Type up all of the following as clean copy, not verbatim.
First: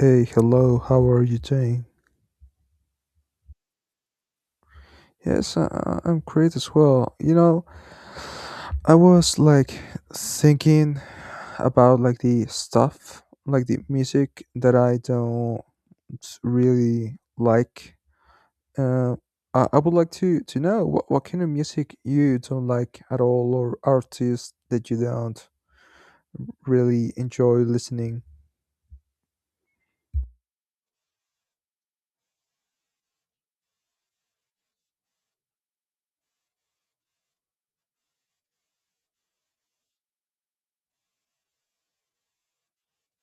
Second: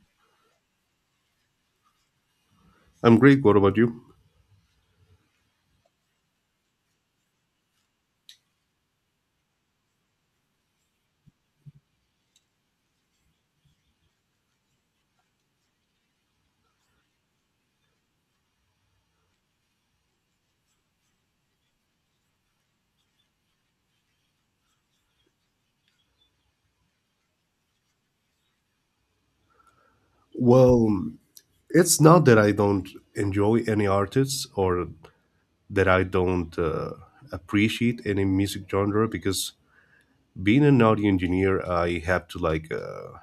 Hey, hello, how are you doing? I'm great. What about you? Yes, I'm great as well. You know, I was like thinking about like the stuff, like the music that I don't really like. Uh, I would like to know what kind of music you don't like at all, or artists that you don't really enjoy listening. Well, it's not that I don't enjoy any artists or that I don't appreciate any music genre because, being an audio engineer, I have to like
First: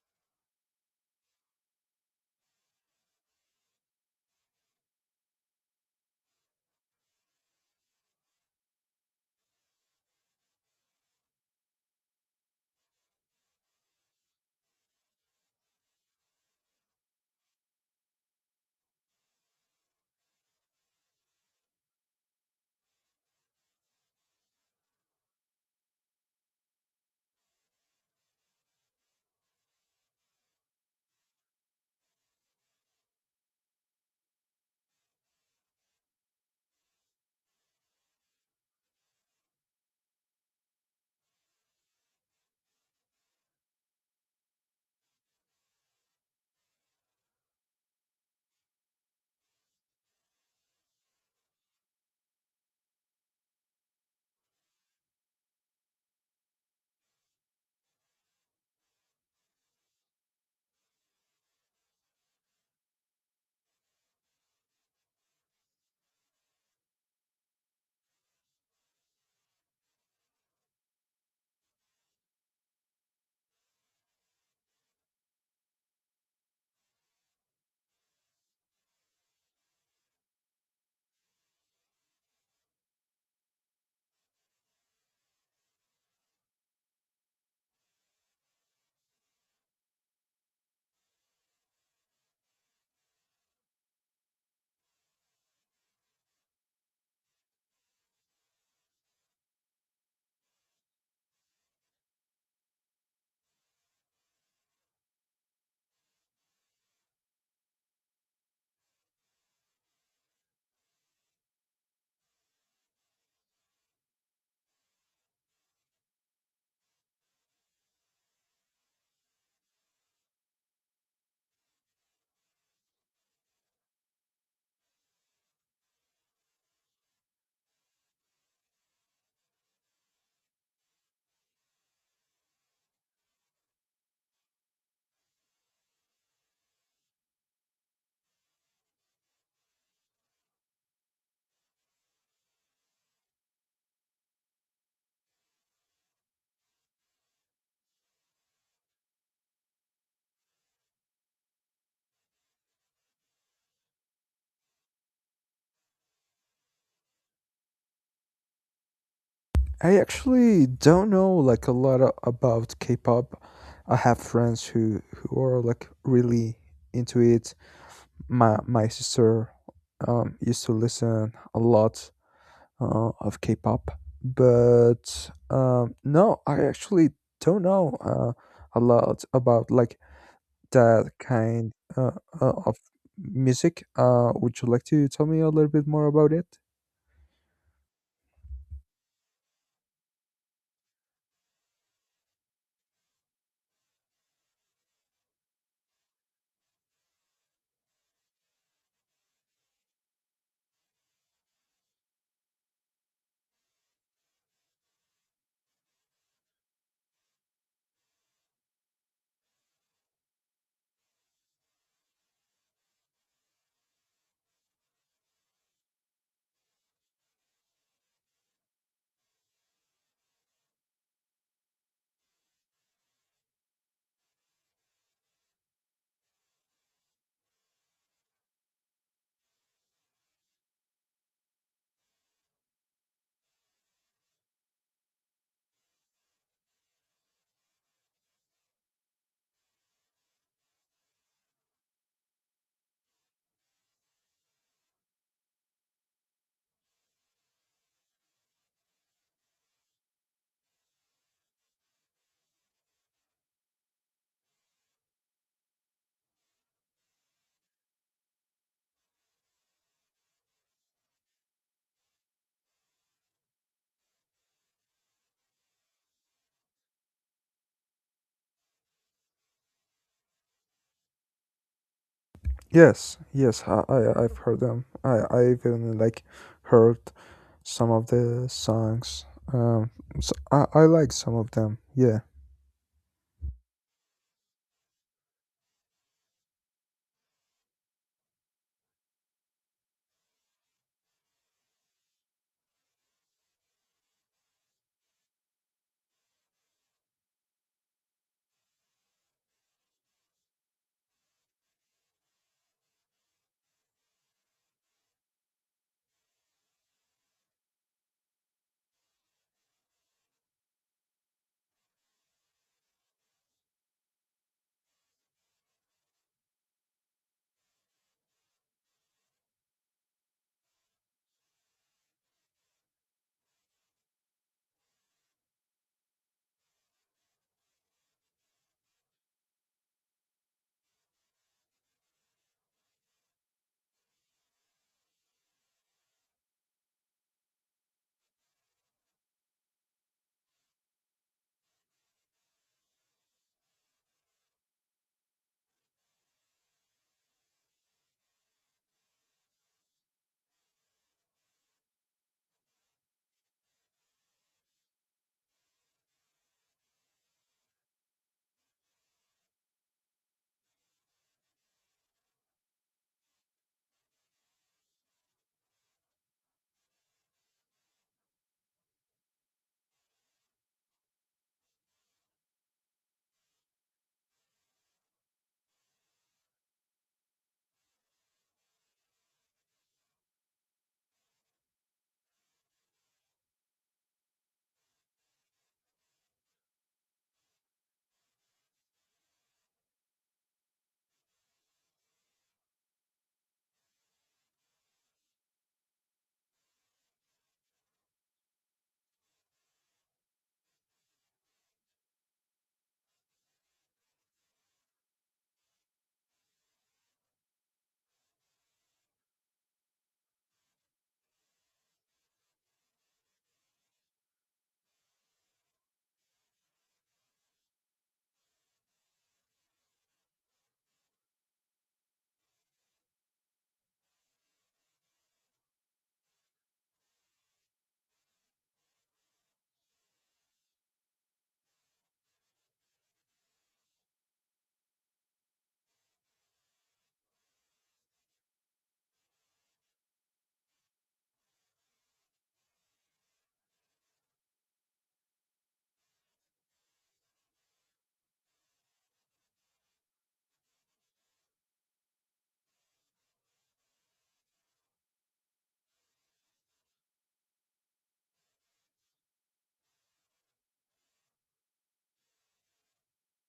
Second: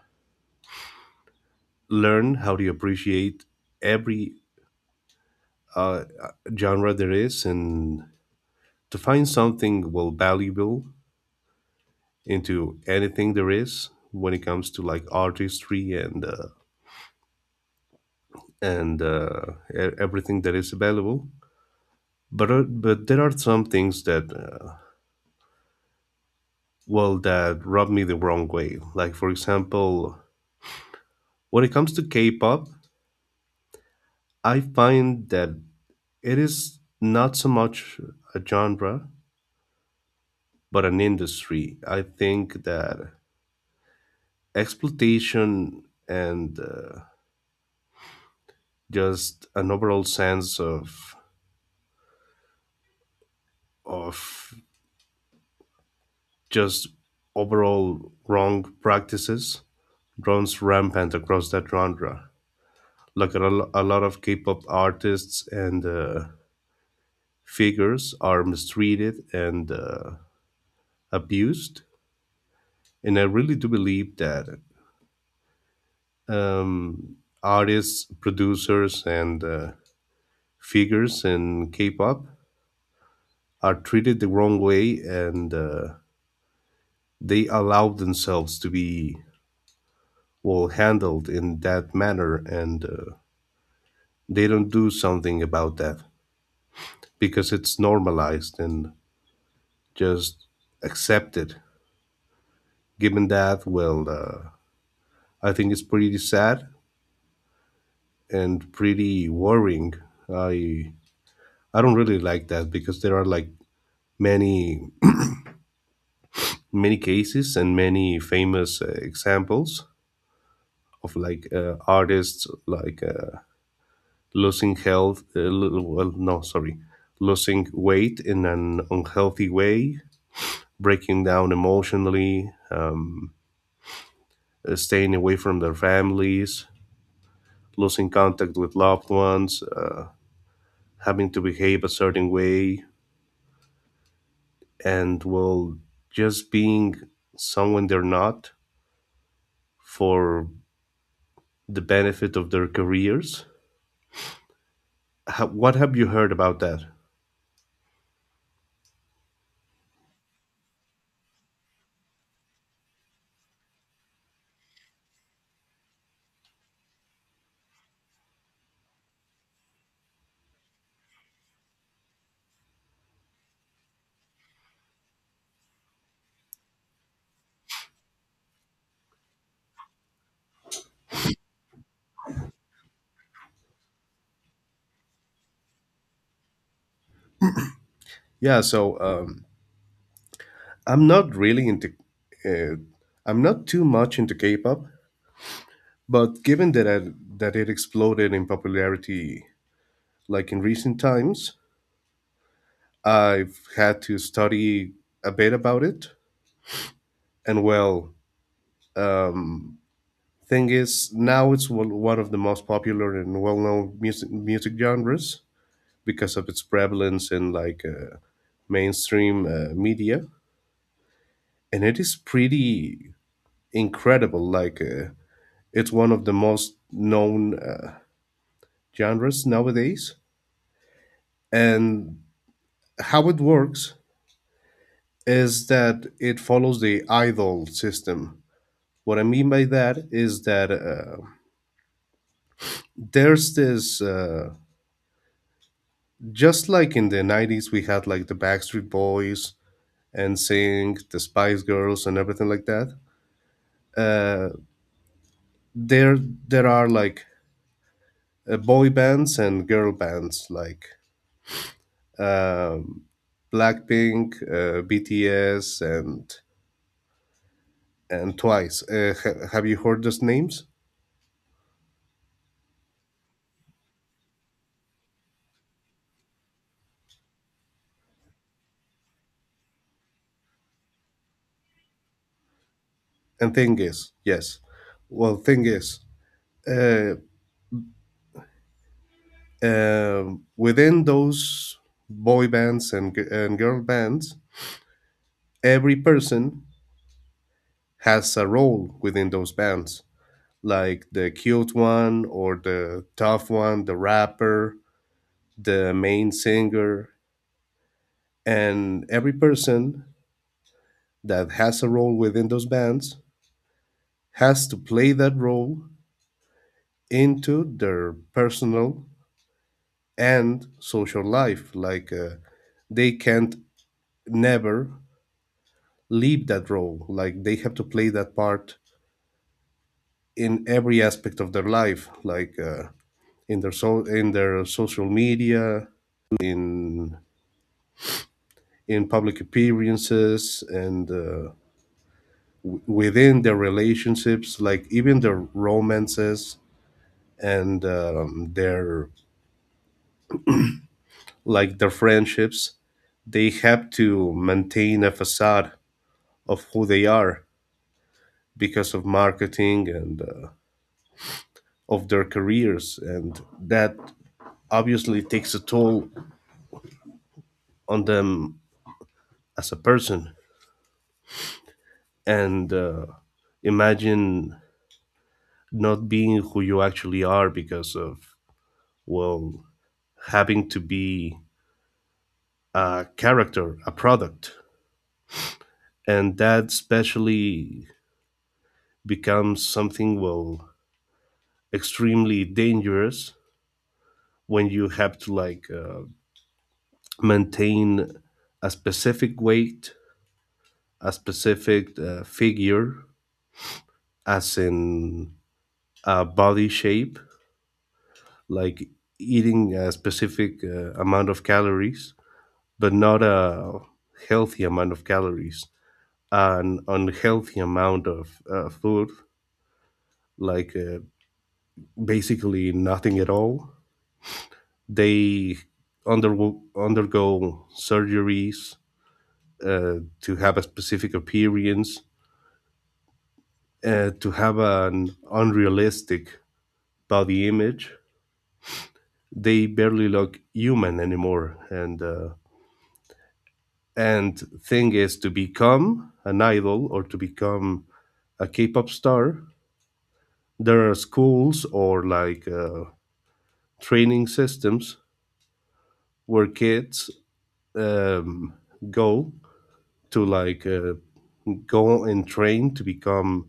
learn how to appreciate every uh, genre there is, and to find something well valuable into anything there is when it comes to like artistry and everything that is available, but there are some things that well, that rub me the wrong way, like for example when it comes to K-pop. I find that it is not so much a genre but an industry. I think that exploitation and just an overall sense of just overall wrong practices runs rampant across that genre. Like a lot of K-pop artists and figures are mistreated and abused. And I really do believe that um, artists, producers, and figures in K-pop are treated the wrong way, and they allow themselves to be well handled in that manner, and they don't do something about that because it's normalized and just accepted, given that, well, I think it's pretty sad and pretty worrying. I I don't really like that because there are like many many cases and many famous examples of like artists like losing health. Well, no, sorry, losing weight in an unhealthy way, breaking down emotionally, staying away from their families, losing contact with loved ones. Having to behave a certain way and, well, just being someone they're not, for the benefit of their careers. Ha, what have you heard about that? I actually don't know like a lot about K-pop. I have friends who are like really into it. My sister used to listen a lot of K-pop, but no, I actually don't know a lot about like that kind uh, of music. Would you like to tell me a little bit more about it? Yeah, so um, i'm not really into uh, I'm not too much into K-pop. But given that that it exploded in popularity like in recent times, I've had to study a bit about it. And, well, um, thing is, now it's one of the most popular and well-known music genres because of its prevalence in like mainstream media. And it is pretty incredible. Like it's one of the most known genres nowadays. And how it works is that it follows the idol system. What I mean by that is that there's this just like in the 90s, we had like the Backstreet Boys and NSYNC, the Spice Girls, and everything like that. Uh, there, there are like boy bands and girl bands like um, Blackpink, BTS, and Twice. Have you heard those names? Yes, yes, I, I've heard them. I even like heard some of the songs. Um, so I like some of them. Yeah. And thing is, yes. Well, thing is, uh, within those boy bands and girl bands, every person has a role within those bands, like the cute one or the tough one, the rapper, the main singer. And every person that has a role within those bands has to play that role into their personal and social life. Like they can't never leave that role. Like, they have to play that part in every aspect of their life. Like, in their so in their social media, in in public appearances, and within their relationships, like even their romances and their like their friendships. They have to maintain a facade of who they are because of marketing and of their careers, and that obviously takes a toll on them as a person. And imagine not being who you actually are because of, well, having to be a character, a product. And that especially becomes something, well, extremely dangerous when you have to like maintain a specific weight, a specific figure, as in a body shape, like eating a specific amount of calories, but not a healthy amount of calories, an unhealthy amount of food, like basically nothing at all. They undergo surgeries uh, to have a specific appearance, to have an unrealistic body image. They barely look human anymore. And thing is, to become an idol, or to become a K-pop star, there are schools, or like training systems, where kids um, go to like go and train to become,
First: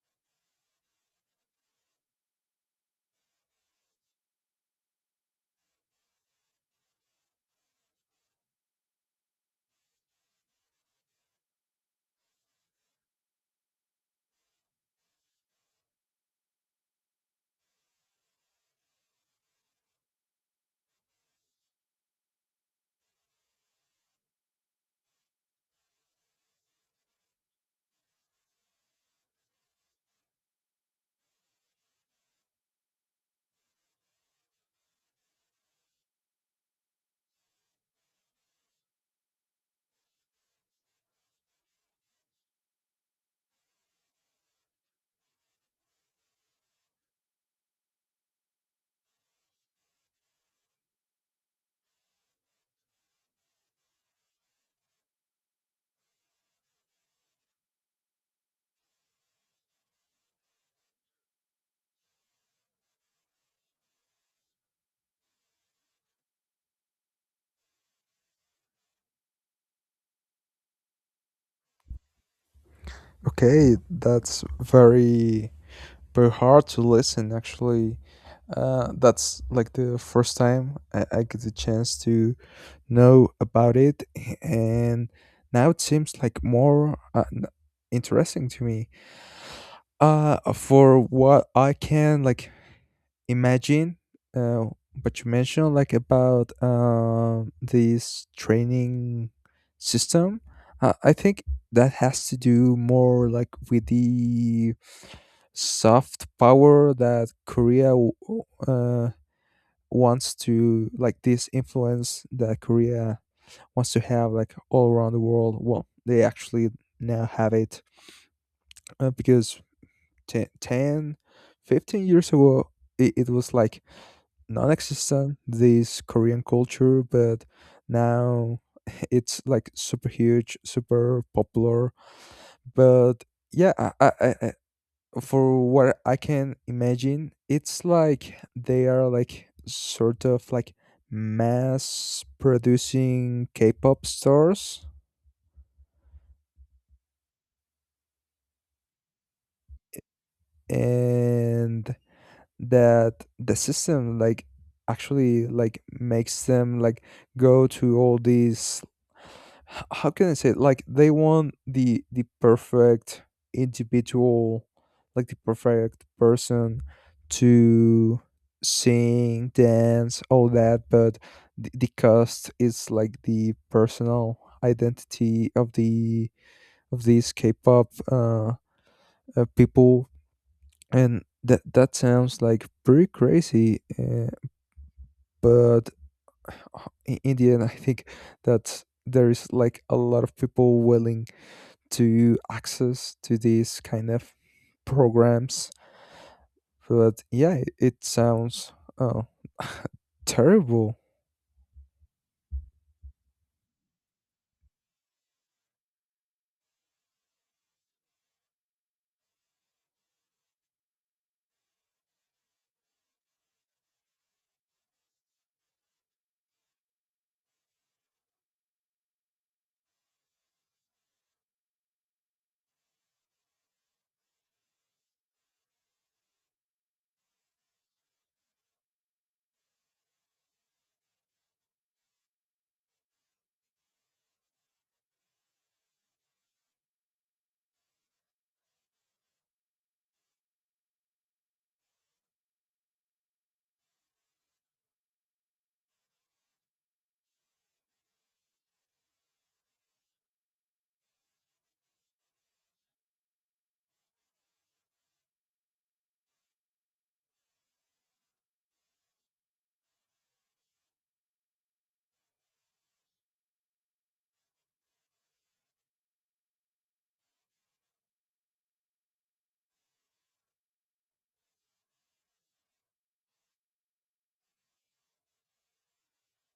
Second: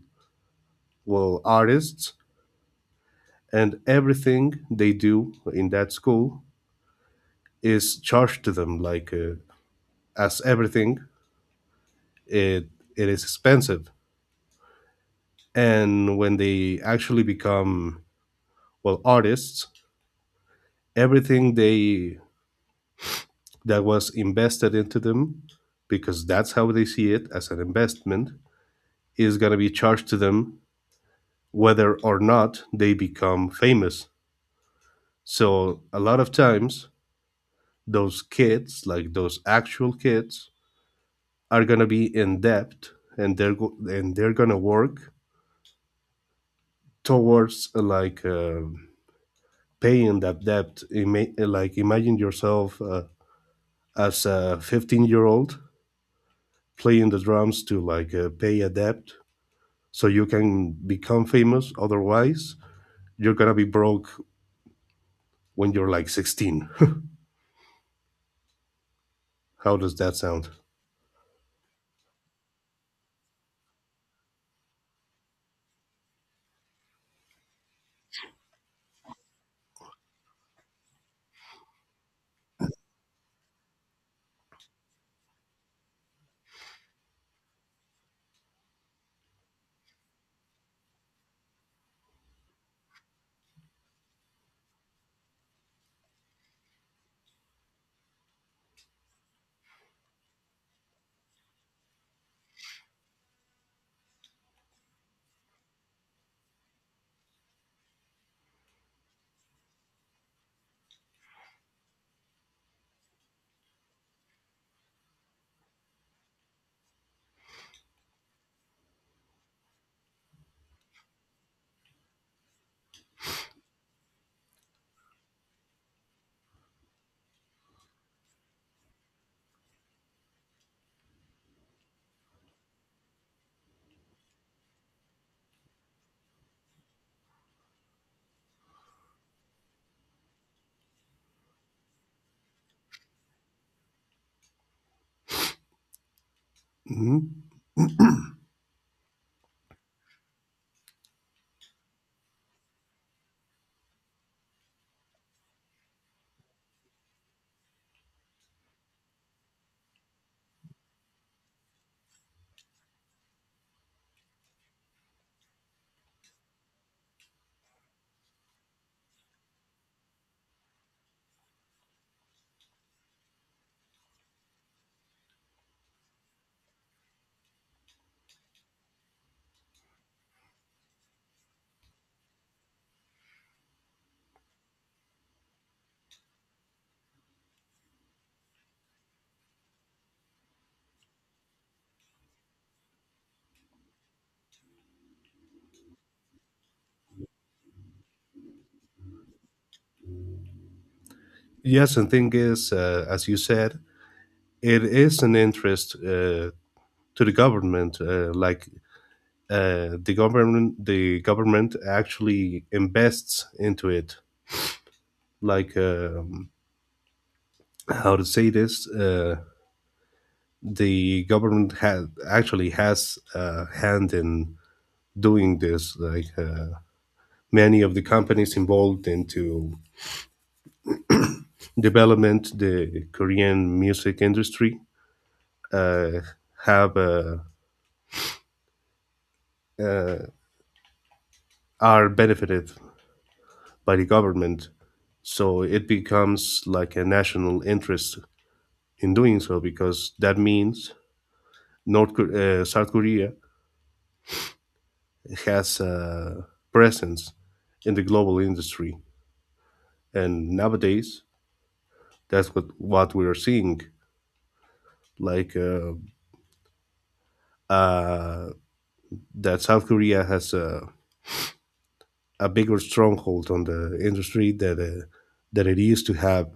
well, artists. And everything they do in that school is charged to them, like as everything, it it is expensive. And when they actually become, well, artists, everything they that was invested into them, because that's how they see it, as an investment, is going to be charged to them, whether or not they become famous. So a lot of times those kids, like those actual kids, are going to be in debt, and they're going to work towards like paying that debt. Like, imagine yourself as a 15-year-old playing the drums to like pay a debt so you can become famous, otherwise you're gonna be broke when you're like 16 how does that sound? Okay, that's very very hard to listen. Actually, that's like the first time I get the chance to know about it, and now it seems like more interesting to me. For what I can like imagine uh, what you mentioned like about this training system, I think that has to do more like with the soft power that Korea wants to, like, this influence that Korea wants to have like all around the world. Well, they actually now have it, because 10, 10, 15 years ago it, it was like non-existent, this Korean culture. But now it's like super huge, super popular. But yeah, for what I can imagine, it's like they are like sort of like mass producing K-pop stars, Mhm. and that the system like actually like makes them like go to all these, h- how can I say it? Like they want the perfect individual, like the perfect person to sing, dance, all that, but the cost is like the personal identity of the of these K-pop people, and that that sounds like pretty crazy, but in the end I think that there is like a lot of people willing to access to these kind of programs. But yeah, it sounds, oh, terrible. Yes, and thing is, as you said, it is an interest, to the government. The government actually invests into it, like how to say this, the government has actually has a hand in doing this, like many of the companies involved into development the Korean music industry, uh, have uh, are benefited by the government. So it becomes like a national interest in doing so, because that means South Korea has a presence in the global industry, and nowadays that's what we are seeing. Like uh, that South Korea has a bigger stronghold on the industry that that it used to have,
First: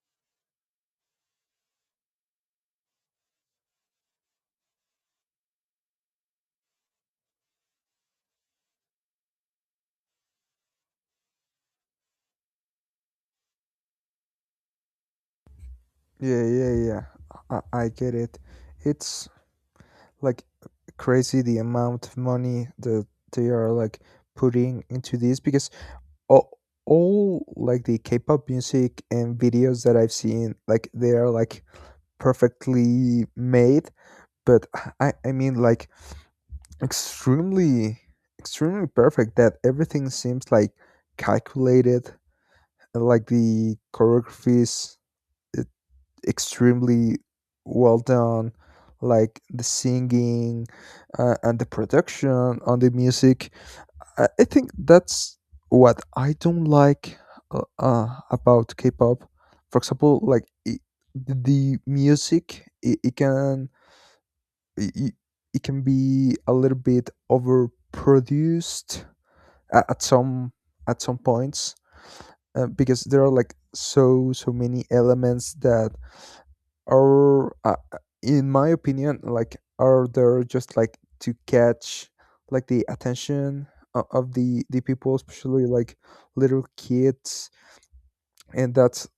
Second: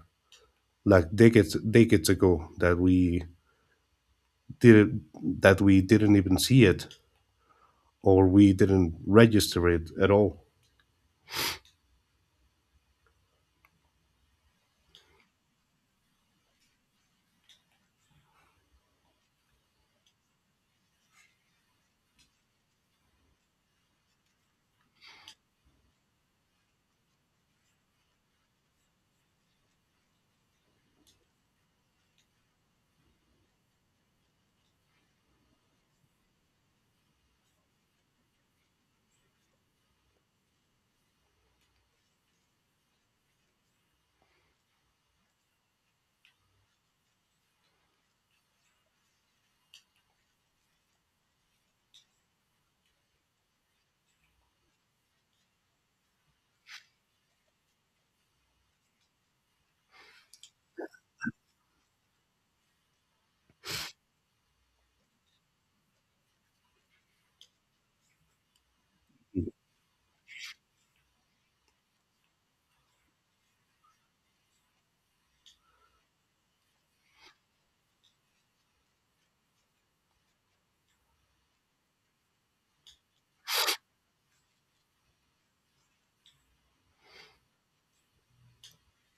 like decades decades ago, didn't that we didn't even see it, or we didn't register it at all. Yeah, yeah, yeah. I, I get it. It's like crazy the amount of money that they are like putting into this, because all, all like the K-pop music and videos that I've seen, like they are like perfectly made. But I mean like extremely extremely perfect that everything seems like calculated, and like the choreographies, it, extremely well done, like the singing and the production on the music. I think that's what I don't like, about K-pop. For example, like, I, the music, it can, it, it can be a little bit overproduced at some, at some points, because there are like so so many elements that, or in my opinion, like are there just like to catch like the attention of the people, especially like little kids. And that's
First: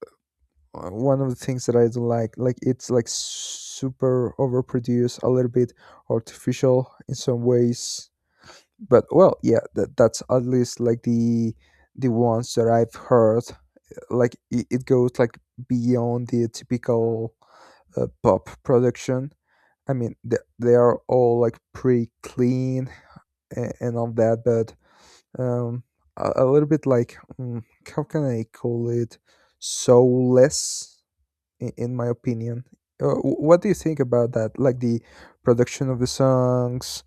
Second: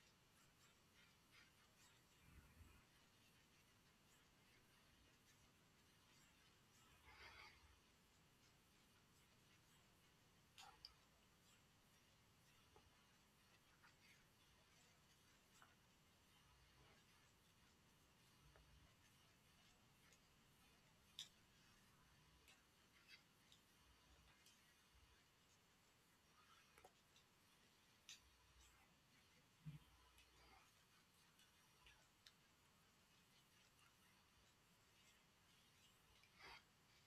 one of the things that I don't like it's like super overproduced, a little bit artificial in some ways. But well, yeah, that, that's at least like the ones that I've heard. Like it goes like beyond the typical pop production. I mean, they are all like pretty clean and all that, but um, a little bit like, mm, how can I call it, soulless, in my opinion. Wh- what do you think about that? Like the production of the songs,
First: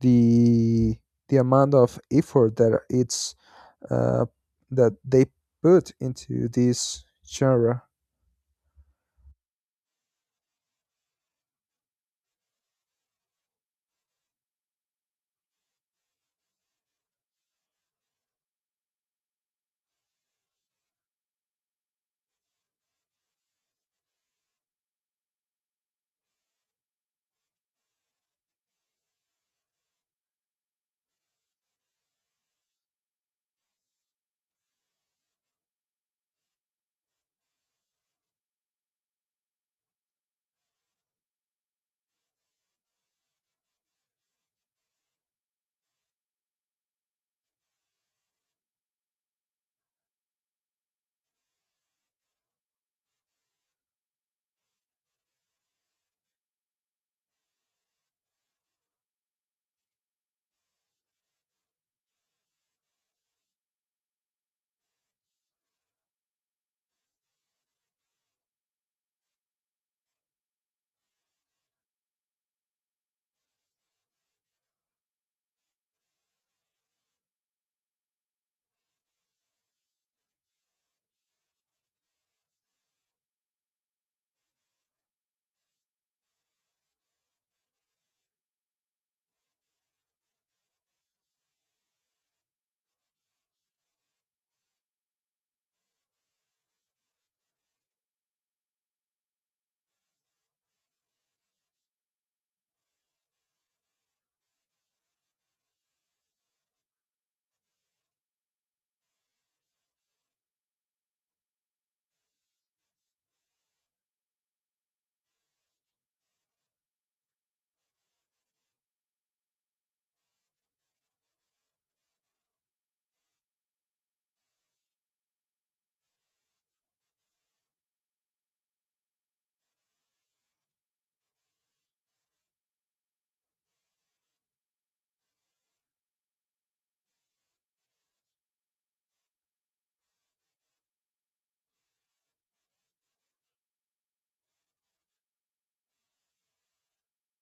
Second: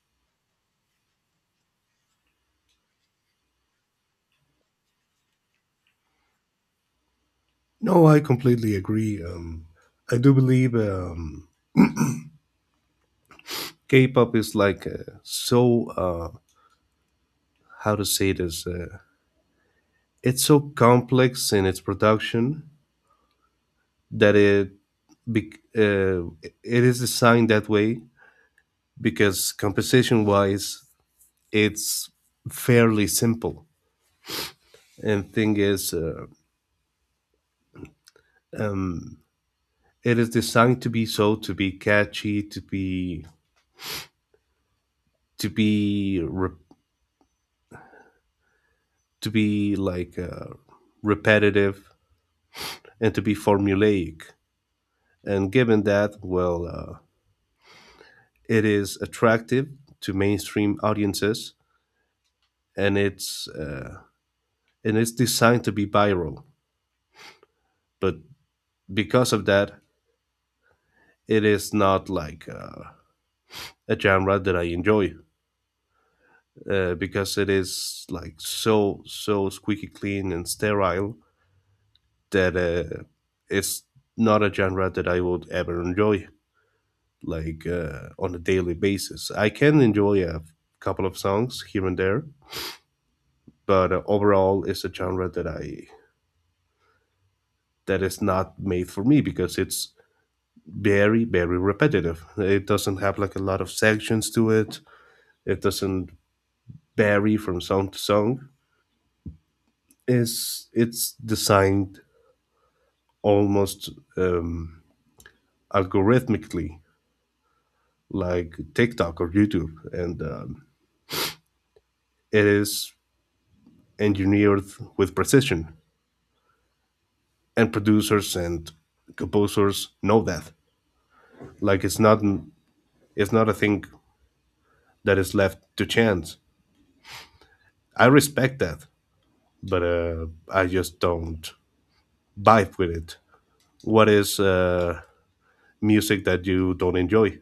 the the amount of effort that it's, uh, that they put into this genre. No, I completely agree. I do believe, K-pop is like, so, how to say this. It's so complex in its production that bec- uh, it is designed that way, because composition wise, it's fairly simple. And thing is, um, it is designed to be, so to be catchy, to be re- to be like repetitive, and to be formulaic. And given that, well, it is attractive to mainstream audiences, and it's uh, and it's designed to be viral. But because of that, it is not like a genre that I enjoy. Because it is like so so squeaky clean and sterile, that it's not a genre that I would ever enjoy, like on a daily basis. I can enjoy a couple of songs here and there, but overall, it's a genre that is not made for me because it's very very repetitive. It doesn't have like a lot of sections to it. It doesn't vary from song to song. It's designed almost, um, algorithmically, like TikTok or YouTube, and it is engineered with precision. And producers and composers know that. Like, it's not a thing that is left to chance. I respect that, but I just don't vibe with it. What is music that you don't enjoy?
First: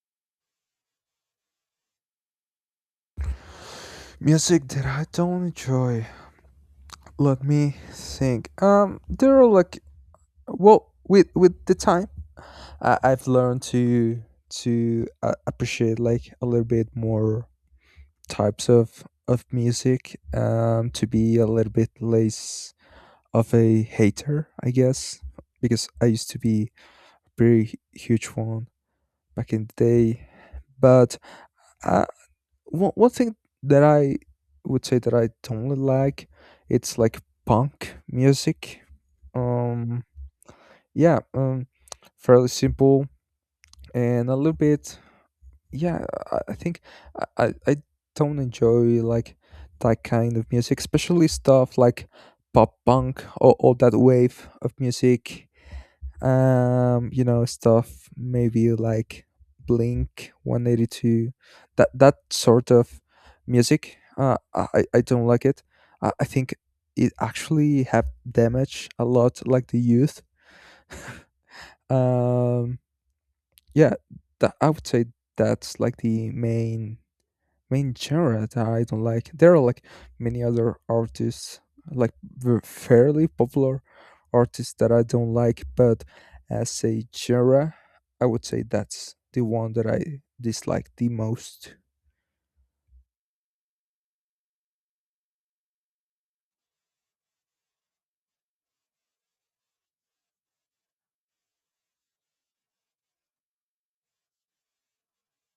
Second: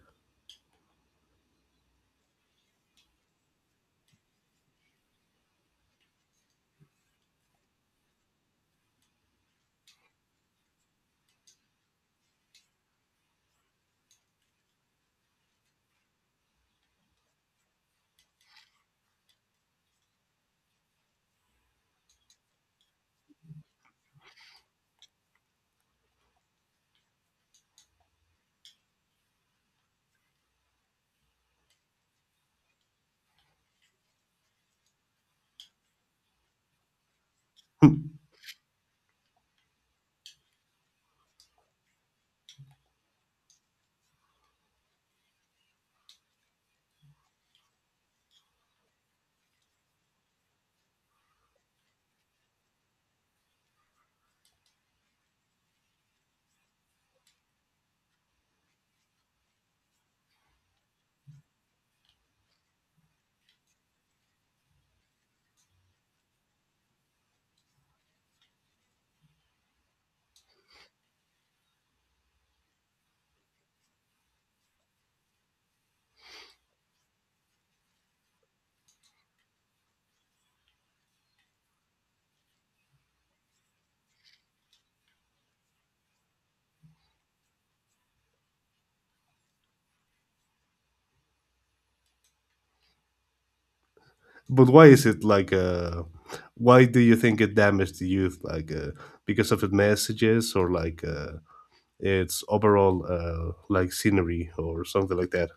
Music that I don't enjoy. Let me think. There are like, well, with the time I've learned to appreciate like a little bit more types of music, um, to be a little bit less of a hater, I guess, because I used to be very huge one back in the day. But uh, one, one thing that I would say that I don't really like, it's like punk music. Um, yeah. Um, fairly simple and a little bit, yeah. I think I don't enjoy like that kind of music, especially stuff like pop punk, or that wave of music. Um, you know, stuff maybe like Blink 182, that that sort of music. I don't like it. I think it actually have damaged a lot like the youth. Um, yeah, that I would say that's like the main main genre that I don't like. There are like many other artists, like fairly popular artists that I don't like, but as a genre, I would say that's the one that I dislike the most. But why is it like Why do you think it damaged the youth? Like, because of the messages, or like its overall like scenery or something like that?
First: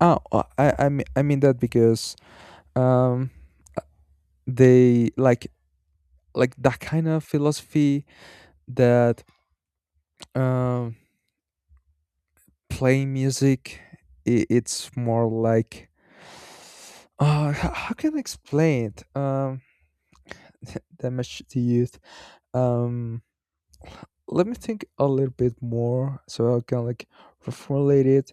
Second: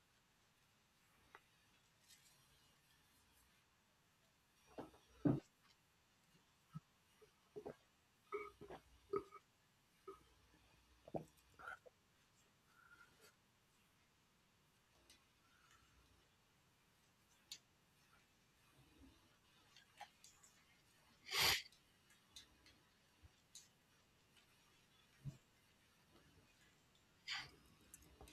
Oh, I mean, I mean that because, um, they like that kind of philosophy that, um, playing music, I, it's more like, how can I explain it, um? that much to youth. Um, let me think a little bit more so I can like reformulate it,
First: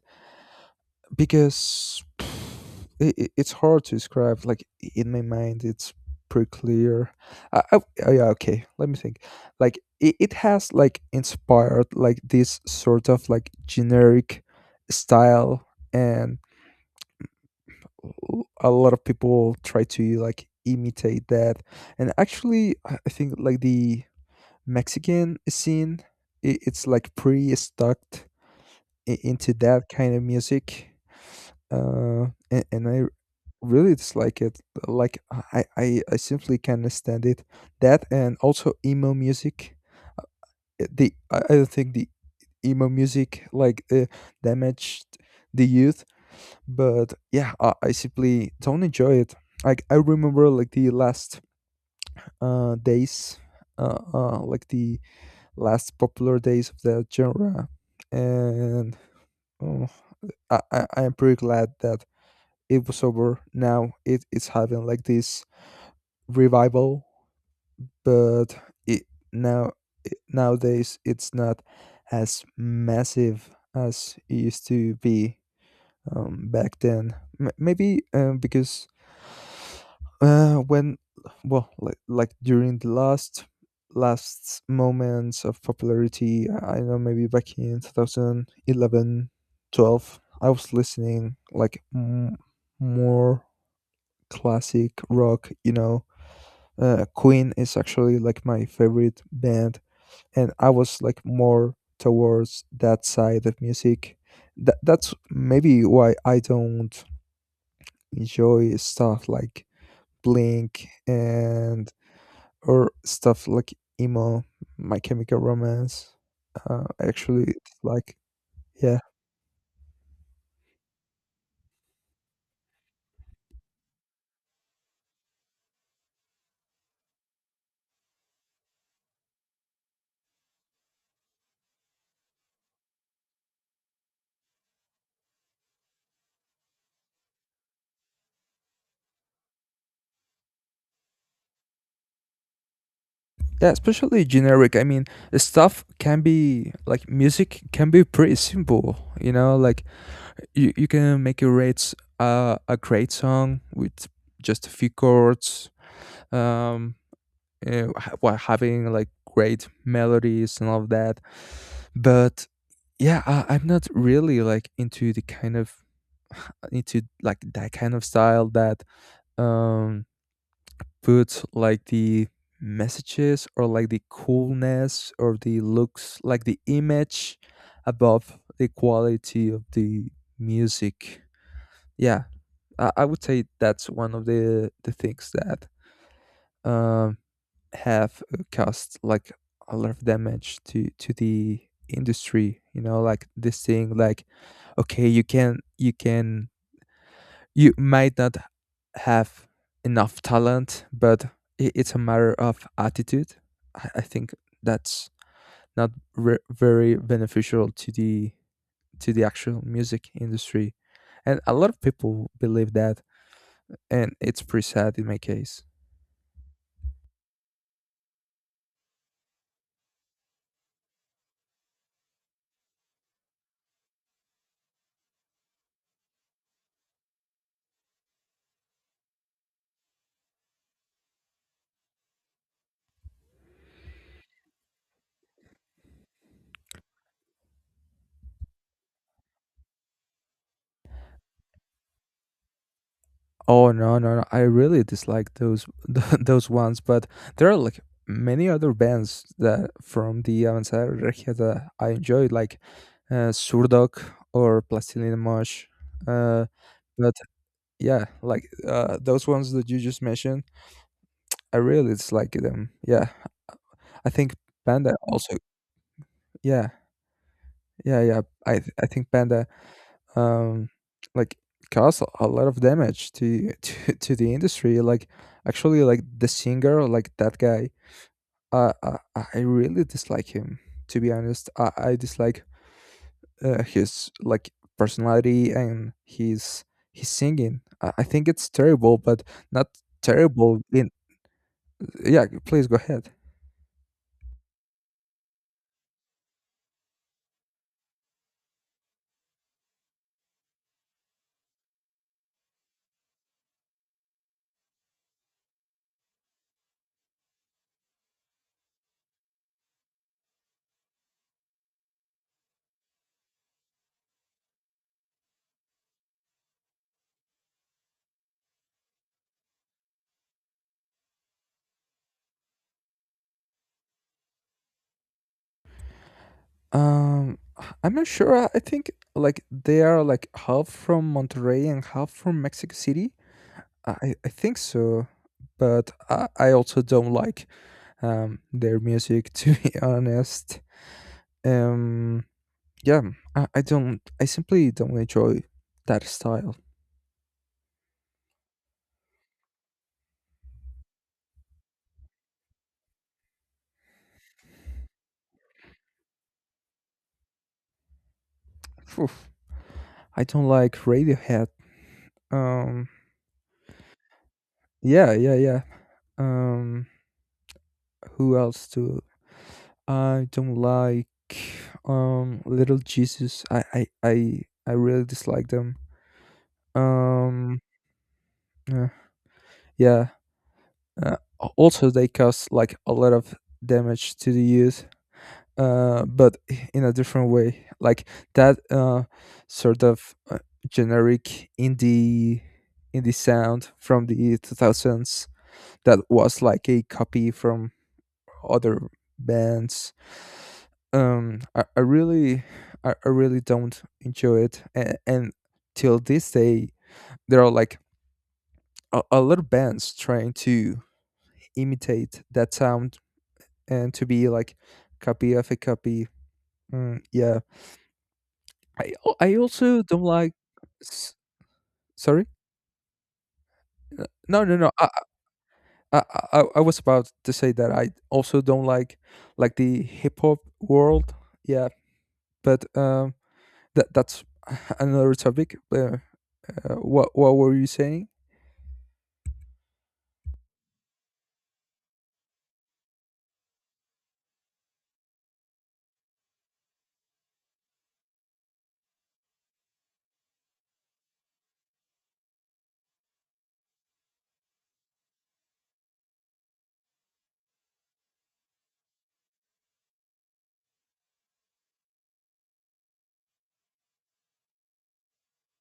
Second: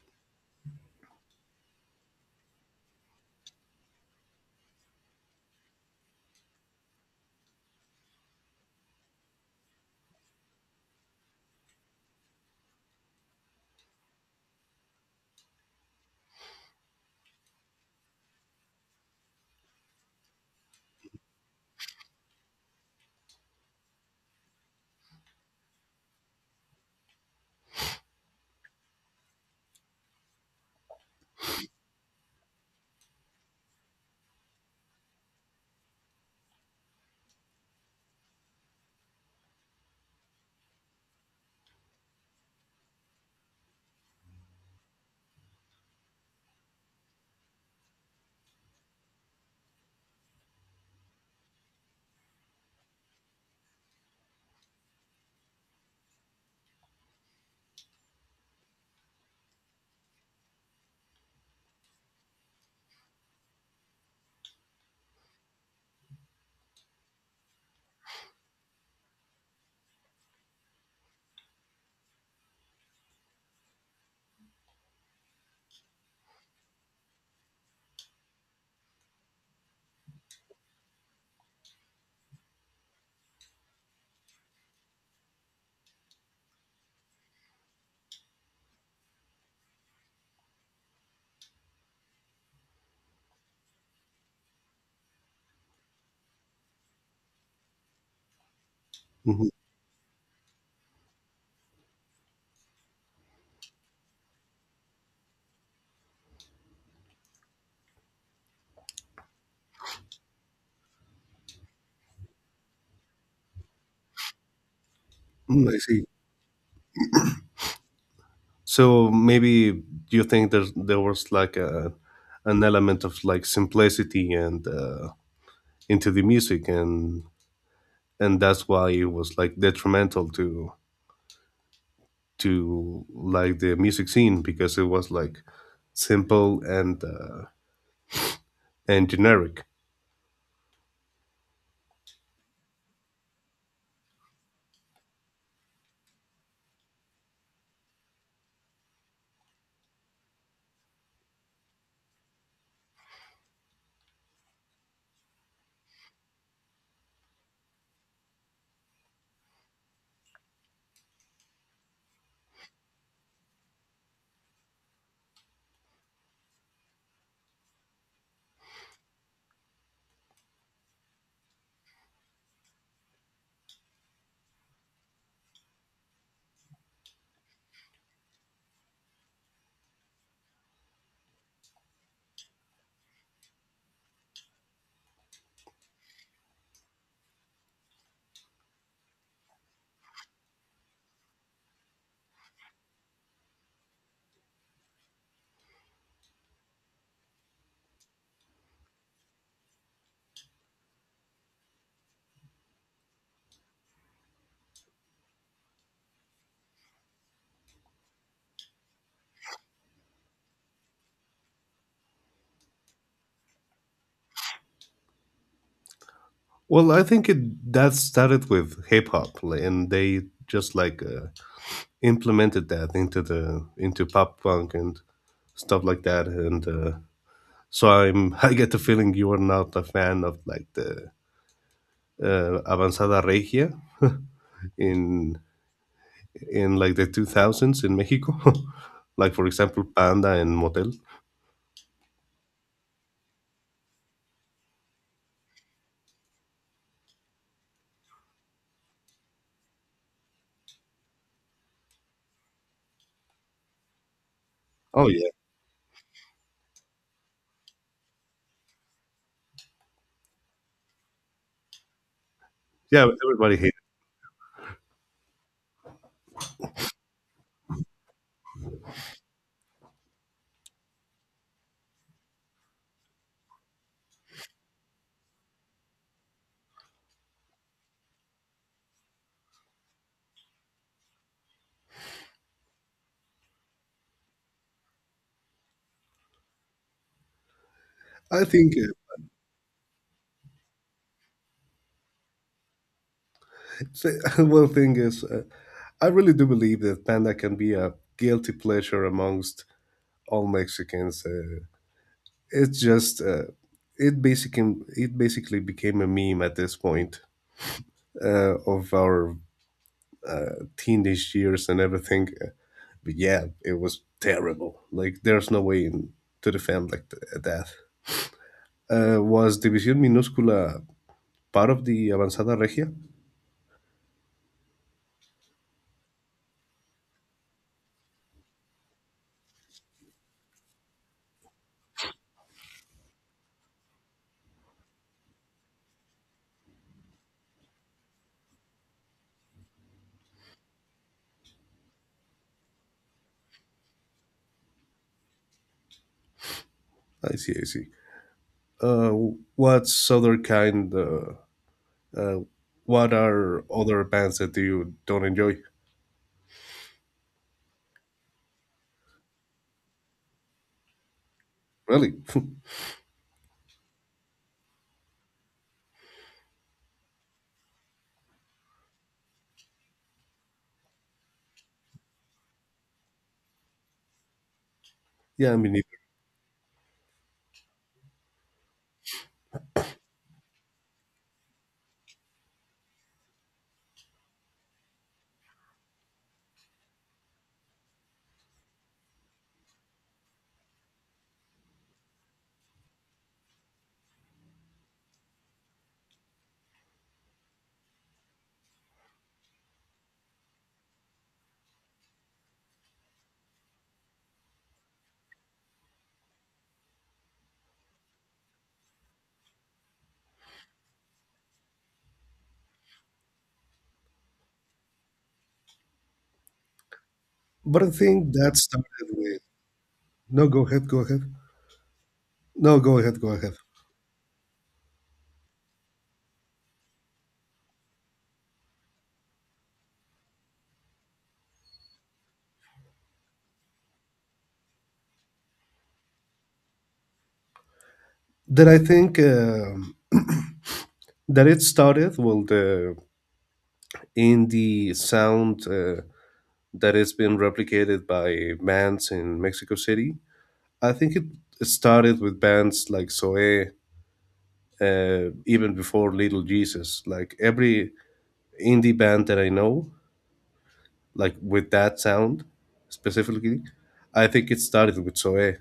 because it, it's hard to describe. Like in my mind it's pretty clear. I, oh, yeah, okay, let me think. Like it has like inspired like this sort of like generic style, and a lot of people try to like imitate that. And actually I think like the Mexican scene, it's like pretty stuck into that kind of music, uh and I really dislike it. Like I simply can't stand it. That, and also emo music. The I don't think the emo music like damaged the youth, but yeah, I simply don't enjoy it. Like I remember like the last days, like the last popular days of that genre, and, oh, I, I'm pretty glad that it was over. Now it, it's having like this revival, but it, now, it, nowadays it's not as massive as it used to be, back then. M- maybe, because, uh, when, well, like during the last last moments of popularity, I know maybe back in 2011, 12, I was listening like more classic rock, you know. Queen is actually like my favorite Mhm. band, and I was like more towards that side of music. That that's maybe why I don't enjoy stuff like Blink, and or stuff like emo, My Chemical Mm, I see. Romance. Actually, like, yeah, So maybe you think there was like a an element of like simplicity and into the music, and that's why it was like detrimental to like the music scene, because it was like simple and generic. yeah, especially generic. I mean, the stuff can be like, music can be pretty simple. You know, like you can make a rates a great song with just a few chords. Um, while having like great melodies and all of that. But yeah, I, I'm not really like into the kind of into like that kind of style that, um, puts like the messages or like the coolness or the looks, like the image above the quality of the music. Yeah, I would say that's one of the things that, um, have caused like a lot of damage to the industry. You know, like this thing like, okay, you can, you can, you might not have enough talent, but it's a matter of attitude. I think that's not very beneficial to the, to the actual music industry. And a lot of people believe that, and it's pretty sad in my case. Well, I think it that started with hip hop, and they just like implemented that into pop punk and stuff like that. And so I'm I get the feeling you are not a fan of like the Avanzada Regia in like the 2000s in Mexico, like for example Panda and Motel. Oh no, no, no! I really dislike those those ones, but there are like many other bands that from the Avanzada Regia that I enjoyed, like Surdoc or Oh Plastilina yeah, Mosh. Uh, but yeah, like those ones that you just mentioned, I really dislike them. yeah, Yeah, everybody hated. I think Panda also. Yeah, yeah, yeah. I think Panda, um, like, cause a lot of damage to to the industry. Like actually like the singer, like that guy, I really dislike him. To be honest, I dislike his like personality, and his singing, I think I it's think terrible. But not terrible in, yeah, please go ahead. One thing is, I really do believe that Panda can be a guilty pleasure amongst all Mexicans. It's just, it basically became a meme at this point of our teenage years and everything. But yeah, it was terrible. Like, there's no way to defend like that. Was División Minúscula part of the Avanzada Regia? I'm not sure. I think like they are like half from Monterrey and half from Mexico City. I think so, but I also don't like their music to be honest. Um, yeah, I don't. I simply don't enjoy that style. I see, I see. Uh, what's other kind? Uh, what are other bands that you don't enjoy? Oof. I don't like Radiohead. Really? Um, yeah, yeah, yeah. Um, who else do I don't like? Little Jesus. I really dislike Yeah, I them. mean, Um, uh, yeah, Uh, also, they cause like a lot of damage to the youth, but in a different way. Like that, sort of, generic indie indie sound from the 2000s that was like a copy from other bands. Um, I, I really, I really don't enjoy it. And till this day, there are like a lot of bands trying to imitate that sound and to be like copy of a copy. Mm, yeah, but I think that started I with. also don't like. No. Go ahead. Go s- ahead. Sorry, No. Go ahead. Go ahead. No, no, no. I I was about to say that I also don't like the hip hop world. Yeah, but that that's another topic. What what were you saying? That I think, that it started, well, the indie sound that has been replicated by bands in Mexico City. I think it started with bands like Zoe, even before Little Jesus. Like every indie band that I know, like with that sound specifically, I think it started with Zoe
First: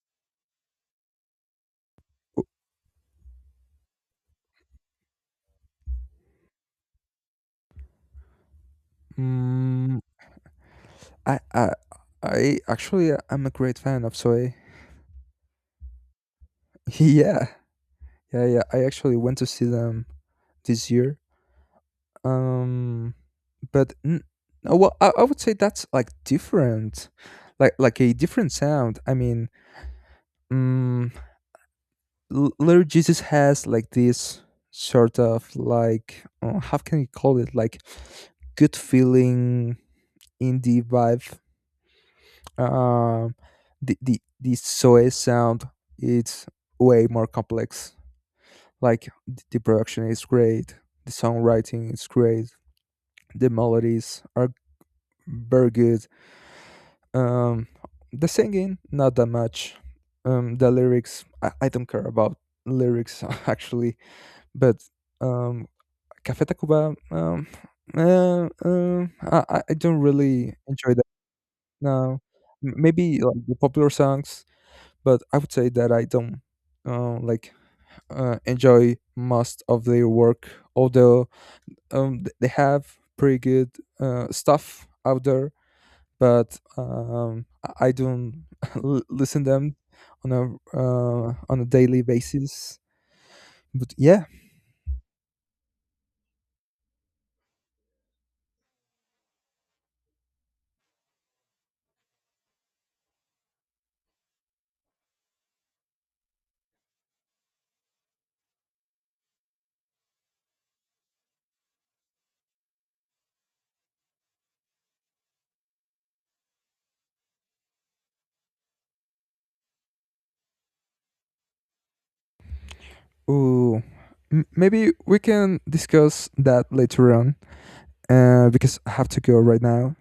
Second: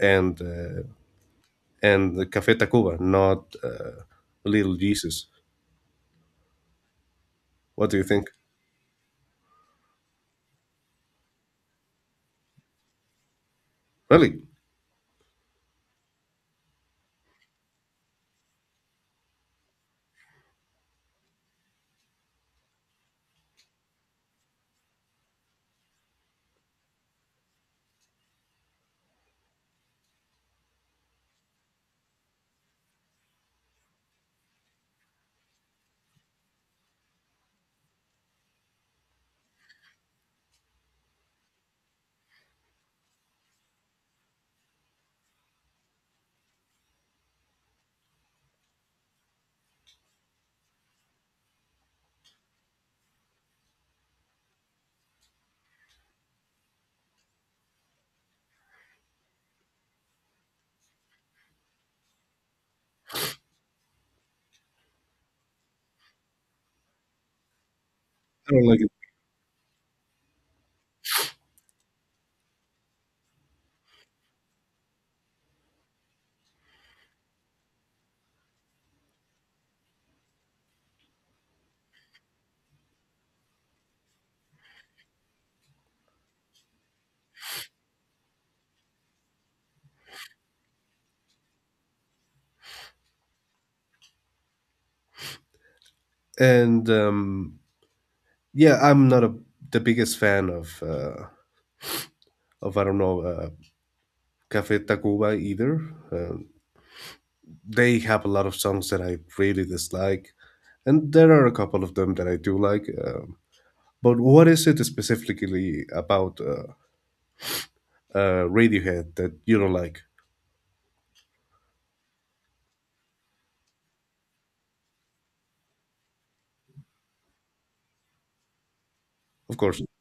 and. Uh, and the Cafe Tacuba, not Little Jesus. What do you think? Mm, I, I, I actually I'm a great fan of Really? Soy. Yeah, yeah, yeah. I actually went to see them this year. Um, but no, well, I would say that's like different, like a different sound. I mean, mm, Lord Jesus has like this sort of like, how can you call it, like good feeling indie vibe. Um, the Soy sound, it's way more complex. Like the production is great, the songwriting is great, the melodies are very good. Um, the singing, not that much. The lyrics, I don't care about lyrics actually. But um, Café Tacuba, I don't like it. I don't really enjoy that. No, maybe like the popular songs, but I would say that I don't like enjoy most of their work. Although, they have pretty good stuff out there, but I don't listen them on a, on a daily basis. But yeah, And yeah, I'm not the biggest fan of I don't know, Cafe Tacuba either. Um they have a lot of songs that I really dislike, and there are a couple of them that I do like. But what is it specifically about Radiohead that you don't like? ooh, maybe we can discuss that later on, because I have to go Of right course. now.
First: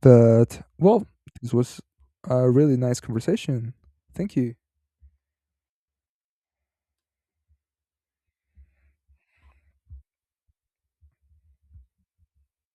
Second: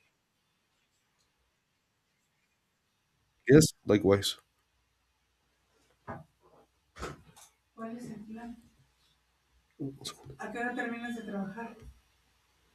But well, this was a really nice Yes, conversation. Thank likewise. you.